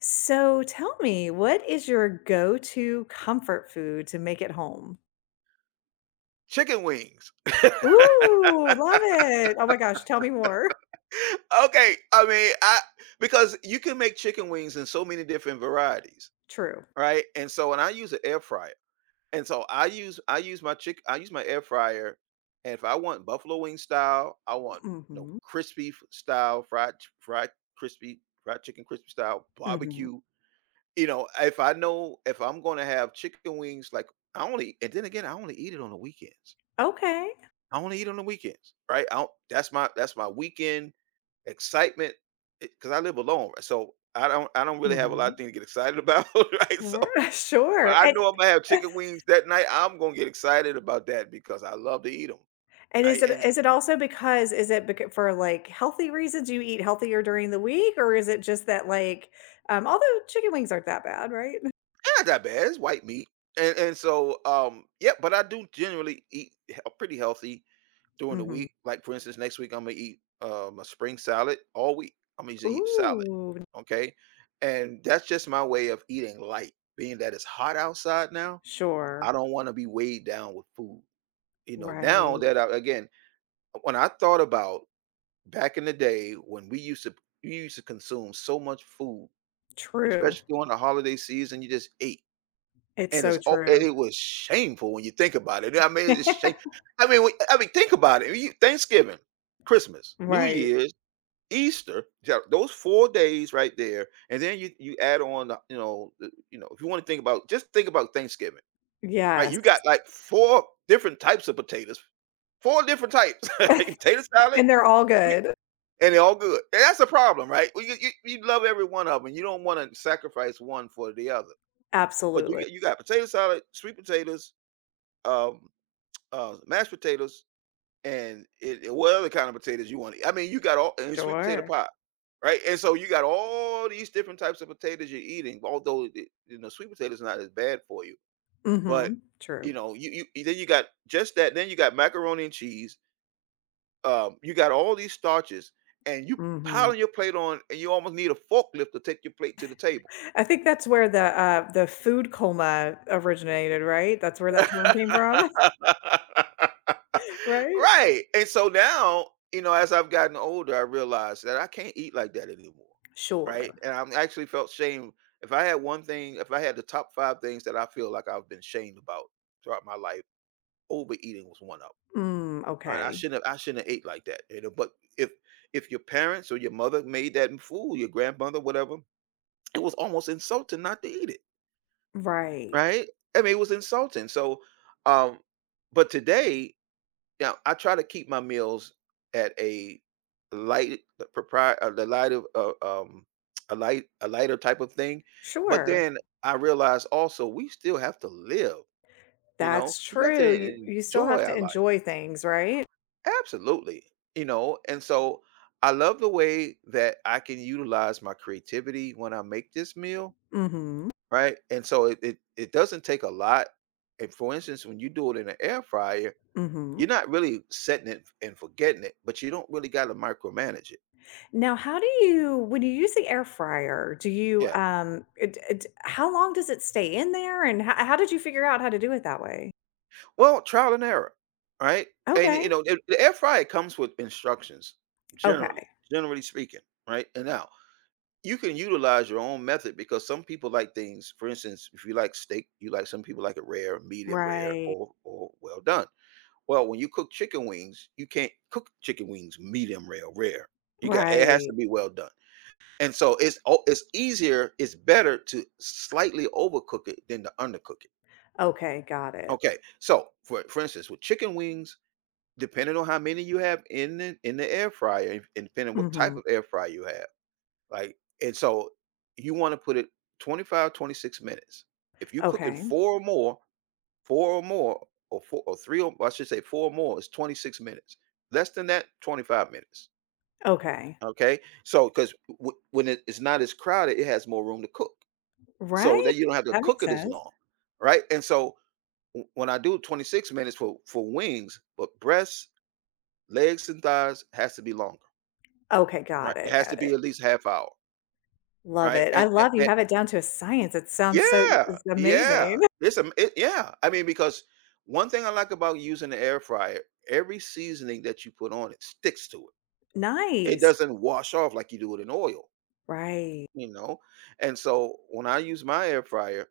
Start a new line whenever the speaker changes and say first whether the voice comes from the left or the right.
left: So tell me, what is your go-to comfort food to make at home?
right: Chicken wings.
left: Ooh, love it. Oh my gosh, tell me more.
right: Okay, I mean, I Because you can make chicken wings in so many different varieties,
left: True.
right: right? And I use an air fryer, and so I use my air fryer, and if I want buffalo wing style, I want
left: Mhm.
right: crispy f- style fried ch- fried crispy fried chicken crispy style
left: Mhm.
right: barbecue. If I know if I'm going to have chicken wings, I only eat it on the weekends.
left: Okay.
right: I only eat on the weekends, right? I don't, that's my weekend excitement, because I live alone, right? So I don't really have a lot
left: Mhm.
right: of things to get excited about, right? But
left: Sure,
right: I
left: and
right: know I'm gonna have chicken wings that night, I'm gonna get excited about that because I love to eat them.
left: and
right: Right?
left: is it
right: And
left: is it also because is it becau for, like, healthy reasons you eat healthier during the week, or is it just that, like, although chicken wings aren't that bad, right?
right: it's not that bad. It's white meat. And so yeah, but I do generally pretty healthy during the
left: Mhm.
right: week. Like for instance, next week I'm gonna eat a spring salad all week. I'm gonna just eat salad.
left: Ooh,
right: Okay. And that's just my way of eating light, being that it's hot outside now. I
left: sure.
right: don't want to be weighed down with food. You know, now
left: Right.
right: that I again, when I thought about back in the day when we used to consume so much food,
left: True.
right: especially during the holiday season, you just ate.
left: It's
right: And it's
left: so
right: all
left: true.
right: it was shameful when you think about it. I mean, it's shame. I mean, think about it. Thanksgiving, Christmas, New
left: Right.
right: Year's, Easter, those 4 days right there, and then you add on, if you want to think about, just think about Thanksgiving. Right, you
left: Yes.
right: got like 4 different types of potatoes, 4 different types. Potato salad,
left: And they're all
right: sweet,
left: good.
right: and they're all good. And that's a problem, right? Well, you love every one of them. You don't wanna sacrifice one for the other. But you
left: Absolutely.
right: you got potato salad, sweet potatoes, um, mashed potatoes, and it what other kind of potatoes you want? I mean, you got all and sweet potato
left: Sure.
right: pie, right? And so you got all these different types of potatoes you're eating, although sweet potatoes not as bad for you. But,
left: Mhm. True.
right: you know, you then you got just that, then you got macaroni and cheese, you got all these starches, and you
left: Mhm.
right: piling your plate on, and you almost need a forklift to take your plate to the table.
left: I think that's where the food coma originated, right? That's where that term came from, right?
right: Right, and so now, you know, as I've gotten older, I realized that I can't eat like that anymore, right?
left: Sure.
right: And I'm actually felt shame. If I had one thing, If I had the top 5 things that I feel like I've been shamed about throughout my life, overeating was one of 'em.
left: Mm,
right: All right,
left: okay.
right: I shouldn't have ate like that, you know, but if your parents or your mother made that food, your grandmother, whatever, it was almost insulting not to eat it,
left: Right.
right: right? I mean, it was insulting. Um, but today, now I try to keep my meals at a light, the propriety, the light of a light, a lighter type of thing. But
left: Sure.
right: then I realize also we still have to live, you know,
left: That's
right: we have
left: true.
right: to
left: You still have
right: enjoy
left: to
right: our life.
left: enjoy things, right?
right: Absolutely. You know, and so I love the way that I can utilize my creativity when I make this meal,
left: Mhm.
right: right? And so it doesn't take a lot. And for instance, when you do it in an air fryer,
left: Mhm.
right: you're not really setting it and forgetting it, but you don't really got to micromanage it.
left: Now, how do you when you use the air fryer, do you,
right: Yeah.
left: it it how long does it stay in there, and how did you figure out how to do it that way?
right: Well, trial and error, right? And you
left: Okay,
right: know, the air fryer comes with instructions generally,
left: okay.
right: generally speaking, right? And now you can utilize your own method because some people like things. For instance, if you like steak, you like some people like it rare, medium rare,
left: Right,
right: or well done. Well, when you cook chicken wings, you can't cook chicken wings medium rare, or rare. You got it has to
left: right.
right: be well done, and so it's easier, it's better to slightly overcook it than to undercook it.
left: Okay, got it.
right: Okay, so for instance, with chicken wings, depending on how many you have in the air fryer, and depending what type
left: Mhm.
right: of air fryer you have like, and so you want to put it 25 to 26 minutes. If you cooking
left: Okay,
right: four or more, or four or three, or I should say four or more is 26 minutes. Less than that, 25 minutes.
left: okay.
right: Okay. So, because when it's not as crowded, it has more room to cook. So
left: Right?
right: that you don't have to
left: That
right: cook
left: makes
right: it as
left: sense.
right: long. Right. And so when I do 26 minutes for wings, but breasts, legs, and thighs has to be longer.
left: Okay,
right: Right.
left: got
right: It
left: it,
right: has to
left: got
right: be
left: it.
right: at least half hour.
left: Love
right: Right.
left: it. I love you
right: And
left: have it down to a science. It sounds so
right: Yeah,
left: It's
right: yeah.
left: amazing.
right: It's a it, Yeah. I mean, because one thing I like about using the air fryer, every seasoning that you put on it sticks to it. It
left: Nice.
right: doesn't wash off like you do it in oil,
left: Right.
right: you know. And so when I use my air fryer,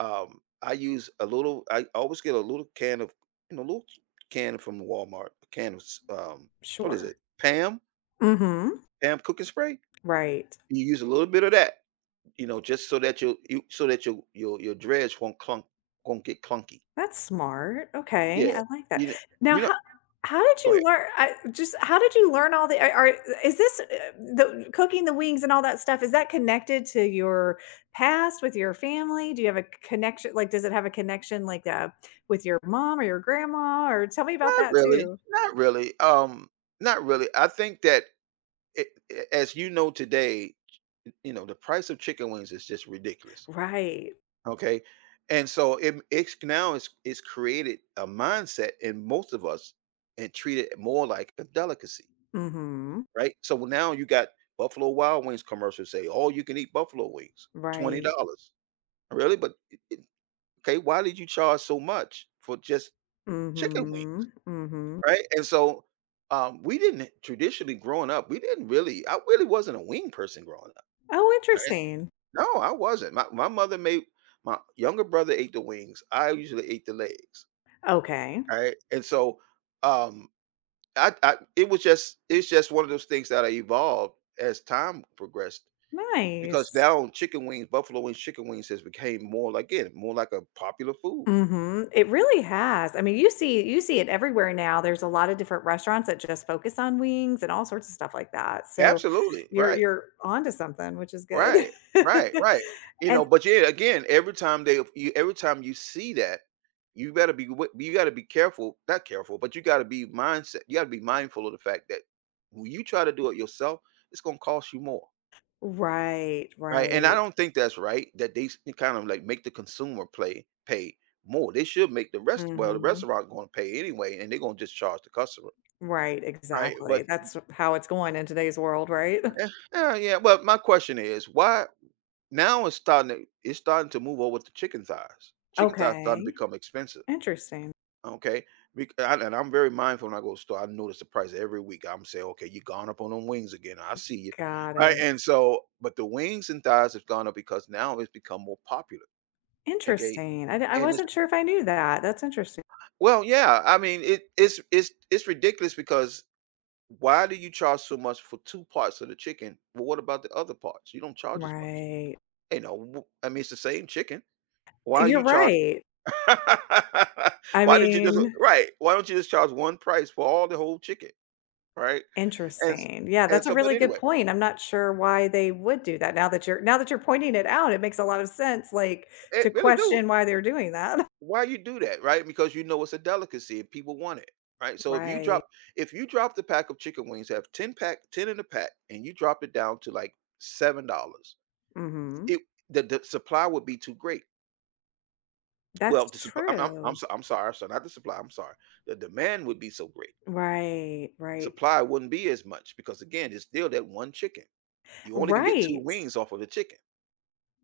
right: I use a little. I always get a little can of you know, little can from Walmart, a can of s- what is it?
left: Sure.
right: Pam,
left: Mhm.
right: Pam cooking spray.
left: Right.
right: You use a little bit of that, you know, just so that you so that your dredge won't get clunky.
left: That's smart. Okay,
right: Yeah.
left: I like that.
right: You
left: Now
right: you know
left: how how did
right: Go
left: you
right: ahead.
left: learn I just how did you learn all the are is this, the cooking the wings and all that stuff, is that connected to your past with your family? Do you have a connection like, does it have a connection, like, with your mom or your grandma? Or tell me about
right: Not
left: that
right: really,
left: too.
right: not really, not really. I think that it a as you know today, you know, the price of chicken wings is just ridiculous,
left: Right.
right: okay? And so it it's now it's created a mindset in most of us and treat it more like a delicacy,
left: Mhm.
right: right? So well, now you got Buffalo Wild Wings commercials say, "All you can eat buffalo wings,
left: Right.
right: $20." Really? But it Okay, why did you charge so much for just chicken wings?
left: Mhm. Mhm.
right: Right? And so, we didn't traditionally growing up, we didn't really I really wasn't a wing person growing up,
left: Oh,
right: right?
left: interesting.
right: No, I wasn't. My mother made my younger brother ate the wings. I usually ate the legs,
left: Okay.
right: right? And so, um, I it was just it's just one of those things that I evolved as time progressed because
left: Nice.
right: now chicken wings, buffalo wings, chicken wings has became more like again, more like a popular food.
left: Mhm. It really has. I mean, you see it everywhere now. There's a lot of different restaurants that just focus on wings and all sorts of stuff like that. So
right: Absolutely,
left: you're
right: right.
left: you're onto something, which is good.
right: Right, right. You know,
left: And
right: but yeah, again, every time you see that, you you gotta be careful, not careful, but you gotta be mindful of the fact that when you try to do it yourself, it's gonna cost you more,
left: right,
right: right? And I
left: right.
right: don't think that's right that kind of like make the consumer play pay more. They should make the rest well, the
left: Mhm.
right: restaurant gonna pay anyway, and they're gonna just charge the customer,
left: Right,
right: right?
left: exactly.
right: But
left: That's how it's going in today's world, right?
right: eh, yeah, yeah. But my question is, why now it's starting to move over to chicken thighs. Chicken thighs starting to
left: Okay.
right: become expensive,
left: Interesting.
right: okay? And I'm very mindful when I go to the store. I notice the price every week. I'm saying, okay, you gone up on them wings again. I see you.
left: Got
right: All right,
left: it.
right: and so, but the wings and thighs have gone up because now it's become more popular. Okay,
left: Interesting. I
right: and it's
left: wasn't sure if I knew that. That's interesting.
right: well, yeah. I mean, it, it's ridiculous because why do you charge so much for two parts of the chicken? Well, what about the other parts? You don't charge as much.
left: Right.
right: You know, I mean, it's the same chicken. Why are
left: You're
right: you charging?
left: right. I mean
right: Why don't you just charge one price for all the whole chicken, right? And s
left: Interesting. Yeah,
right: and
left: that's a
right: so but
left: really good
right: anyway,
left: point. I'm not sure why they would do that now that you're pointing it out, it makes a lot of sense, like,
right: it
left: to
right: really do.
left: question why they're doing that.
right: Why you do that, right? Because you know it's a delicacy and people want it, right? So
left: Right.
right: if you drop the pack of chicken wings, have 10 in a pack and you drop it down to like $7,
left: Mhm.
right: it the supply would be too great. Well, the
left: That's
right: supp
left: true.
right: I'm sorry, so not the supply, I'm sorry. The demand would be so great.
left: Right, right,
right: Supply wouldn't be as much because again, it's still that one chicken. You only can get 2
left: right.
right: wings off of the chicken,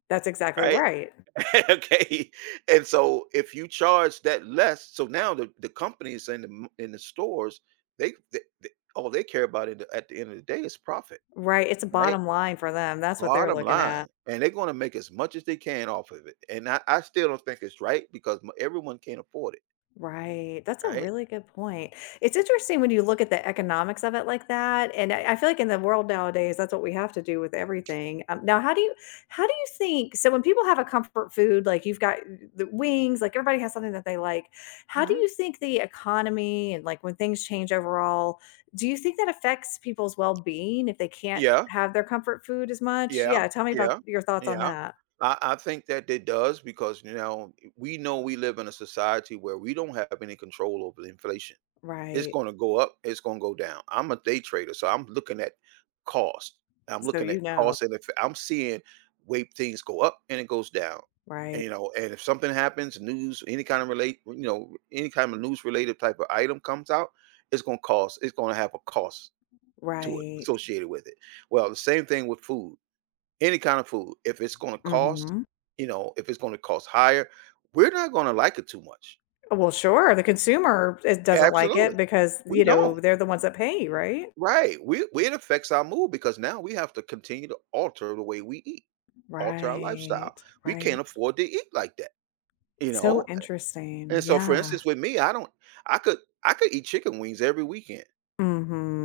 left: That's exactly
right: right?
left: right.
right: Okay, and so if you charge that less, so now the companies and the m and the stores, they all they care about it at the end of the day is profit,
left: Right, it's a
right: right?
left: bottom line for them, that's what they're
right: Bottom
left: looking at.
right: line, and they're gonna make as much as they can off of it, and I still don't think it's right because m everyone can't afford it,
left: Right. That's a
right: right?
left: really good point. It's interesting when you look at the economics of it like that. I feel like in the world nowadays, that's what we have to do with everything. Now, how do you think? So when people have a comfort food, like you've got the wings, like everybody has something that they like. How do
right: Mhm.
left: you think the economy and like when things change overall, do you think that affects people's well being if they can't
right: Yeah.
left: have their comfort food as much?
right: Yeah,
left: Yeah. Tell me about
right: yeah,
left: your thoughts on
right: yeah.
left: that.
right: I think that it does because, you know, we know we live in a society where we don't have any control over the inflation. It's
left: Right.
right: going to go up. It's going to go down. I'm a day trader, so I'm looking at cost. I'm
left: So
right: looking at
left: you know.
right: cost, and if I'm seeing way things go up and it goes down, and,
left: Right.
right: you know, and if something happens, news, any kind of relate, you know, any kind of news related type of item comes out, it's going to cost. It's going to have a cost to it
left: Right.
right: associated with it. Well, the same thing with food, any kind of food. If it's gonna cost,
left: hmm
right: you know, if it's gonna cost higher, we're not gonna like it too much.
left: Well, sure, the consumer it doesn't like
right: Absolutely.
left: it because,
right: We
left: you
right: don't.
left: know, they're the ones that pay, right?
right: Right. We it affects our mood because now we have to continue to alter the way we eat, alter our lifestyle.
left: Right,
right: We
left: right.
right: can't afford to eat like that, you
left: So
right: know?
left: interesting,
right: And so for
left: yeah.
right: instance, with me, I don't I could I could eat chicken wings every weekend,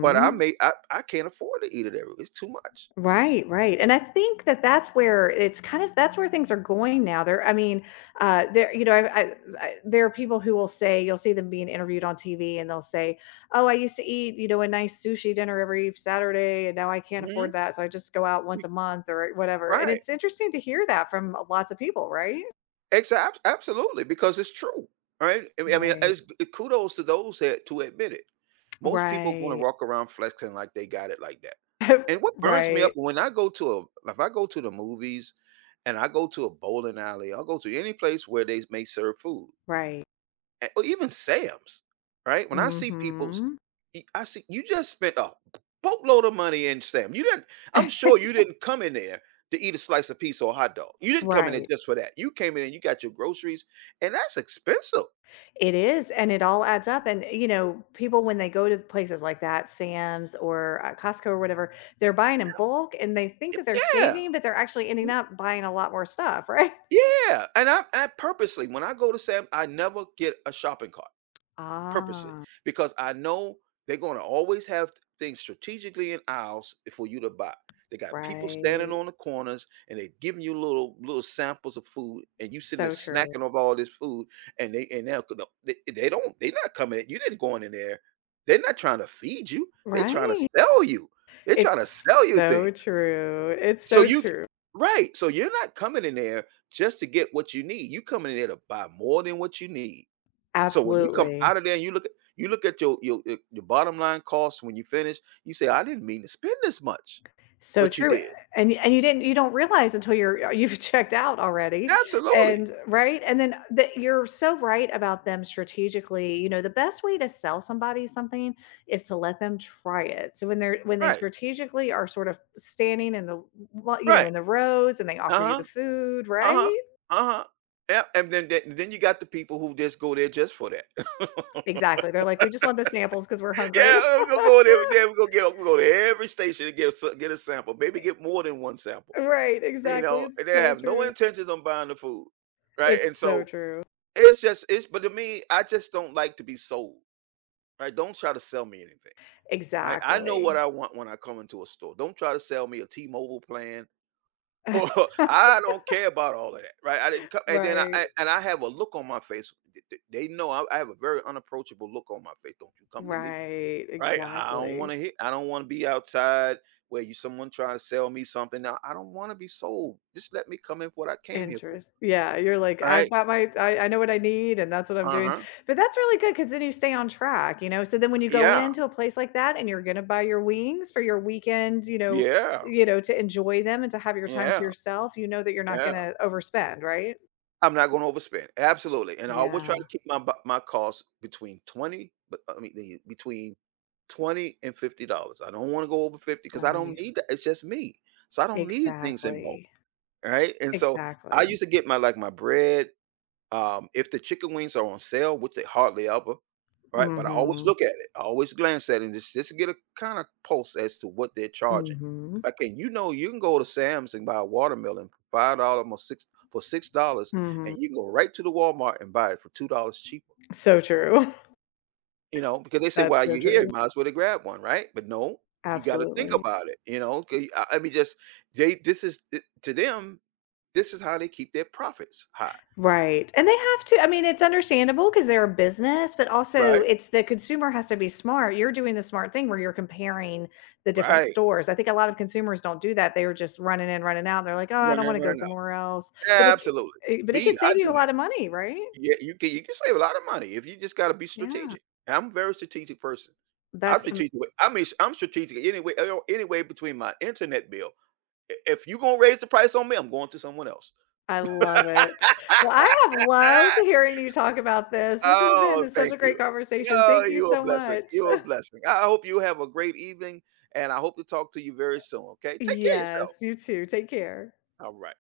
right: but I can't afford to eat it every it's too much.
left: Right, right, and I think that that's where it's kind of that's where things are going now, there I mean, there you know, I there are people who will say you'll see them being interviewed on TV, and they'll say, "Oh, I used to eat, you know, a nice sushi dinner every Saturday, and now I can't afford
right: Mhm.
left: that, so I just go out once a month," or whatever, and
right: Right.
left: it's interesting to hear that from lots of people, right?
right: Exactly. Absolutely, because it's true, right? I mean,
left: Right,
right: it's kudos to those that to admit it. Most people going to
left: right.
right: walk around flexing like they got it like that. And what burns me up
left: Right,
right: when I go to a if I go to the movies and I go to a bowling alley, I'll go to any place where they may serve food,
left: right.
right: or even Sam's, right? When I see people's,
left: Mhm.
right: I see you just spent a boatload of money in Sam. You didn't. I'm sure you didn't come in there to eat a slice of pizza or hot dog. You didn't come in there
left: Right.
right: just for that. You came in and you got your groceries, and that's expensive.
left: It is, and it all adds up, and, you know, people when they go to places like that, Sam's or, Costco or whatever, they're buying in bulk, and they think that they're
right: Yeah,
left: saving, but they're actually ending
right: w-
left: up buying a lot more stuff, right?
right: yeah. And I purposely, when I go to Sam, I never get a shopping cart. Purposely,
left: Ah,
right: because I know they're going to always have things strategically in aisles for you to buy. They got people standing
left: right.
right: on the corners and they giving you little samples of food, and you sitting there
left: So true.
right: snacking off all this food, and they and they'll- they don't, they're not coming. At You didn't going in there. They're not trying to feed you. They're trying to
left: Right.
right: sell you. They're trying to
left: It's
right: sell you
left: so
right: things.
left: true. It's
right: So
left: so
right: you
left: true.
right: right. So you're not coming in there just to get what you need. You coming in there to buy more than what you need, so when you come
left: Absolutely.
right: out of there and you look at, you look at your bottom line costs when you finish, you say, "I didn't mean to spend this much,"
left: So
right: but you
left: true,
right: did.
left: and you don't realize until you're you've checked out already,
right: Absolutely.
left: and right? And then that you're so right about them strategically, you know, the best way to sell somebody something is to let them try it. So when they're when they
right: Right.
left: strategically are sort of standing in the lo you know,
right: Right.
left: in the rows and they offer you the
right: Uh-huh.
left: food,
right: Uh-huh.
left: right?
right: Uh-huh. Yep. And then you got the people who just go there just for that.
left: Exactly, they're like, "We just want the samples because 'cause we're hungry."
right: Yeah, we're gonna go there. We're gonna get we go to every station and get a, get a sample. Maybe get more than one sample.
left: Right,
right: You
left: exactly,
right: know, and
left: it's
right: they
left: so
right: have no
left: true.
right: intentions on buying the food, right?
left: It's
right: And
left: so
right: so
left: true.
right: it's just it's. But to me, I just don't like to be sold. Right? Don't try to sell me anything. Right? I know what
left: Exactly.
right: I want when I come into a store. Don't try to sell me a T-Mobile plan, or I don't care about all of that, right? I didn't come, and then
left: Right.
right: I- and I have a look on my face. They know I have a very unapproachable look on my face. Don't you come to me,
left: Right,
right: right? I don't want
left: exactly.
right: to hit. I don't want to be outside where you someone trying to sell me something. Now I don't want to be sold. Just let me come in for what I came here for,
left: Interest yeah, you're like, "I've
right: right?
left: got my I know what I need, and that's what I'm
right: Uh
left: doing."
right: huh.
left: But that's really good because then you stay on track, you know? So then when you go
right: Yeah.
left: into a place like that and you're gonna buy your wings for your weekend,
right: Yeah.
left: you know, to enjoy them and to have your time to
right: Yeah.
left: yourself, you know that you're not
right: Yeah.
left: gonna overspend, right?
right: I'm not gonna overspend, absolutely, and I always try to
left: Yeah,
right: keep my costs between 20, but, I mean, the between 20 and $50. I don't wanna go over 50 because I don't need
left: nice.
right: that, it's just me, so I don't need things in bulk,
left: Exactly,
right: right? And so, I
left: exactly.
right: used to get my, like, my bread, if the chicken wings are on sale, which they hardly ever, right? But I always
left: Mhm,
right: look at it. I always glance at it just to get a kind of pulse as to what they're charging.
left: mhm,
right: Like, and you know, you can go to Sam's and buy a watermelon for $5, or six for $6, and
left: mhm.
right: you can go right to the Walmart and buy it for $2 cheaper.
left: So true.
right: You know, because they say
left: That's
right: while
left: so
right: you're here,
left: true.
right: you might as well to grab one, right? But no, you got to think
left: Absolutely.
right: about it. You know, 'cause I mean, just they. This is to them. This is how they keep their profits high,
left: Right, and they have to I mean, it's understandable because 'cause they're a business, but also
right: right?
left: it's the consumer has to be smart. You're doing the smart thing where you're comparing the different
right: Right.
left: stores. I think a lot of consumers don't do that. They're just running in, running out. They're like, "Oh, I
right: Right.
left: don't wanna go
right: Right.
left: somewhere else." But
right: Yeah,
left: it c
right: absolutely.
left: but it could
right: Me, I
left: save you
right: do
left: a
right: that.
left: lot of money, right?
right: Yeah, you can save a lot of money if you just gotta be
left: Yeah.
right: strategic. And I'm a very strategic person. I'm
left: That's am
right: strategic. With- I mean, I'm strategic anyway. Anyway, between my internet bill, if you gonna raise the price on me, I'm going to someone else.
left: I love it. Well, I have loved hearing you talk about this. This has
right: Oh,
left: been such
right: thank
left: a great
right: you.
left: conversation.
right: Oh,
left: Thank you
right: you're a
left: so
right: blessing.
left: much.
right: You're a blessing. I hope you have a great evening, and I hope to talk to you very soon. Okay, take care of yourself.
left: Yes, you too. Take care.
right: All right.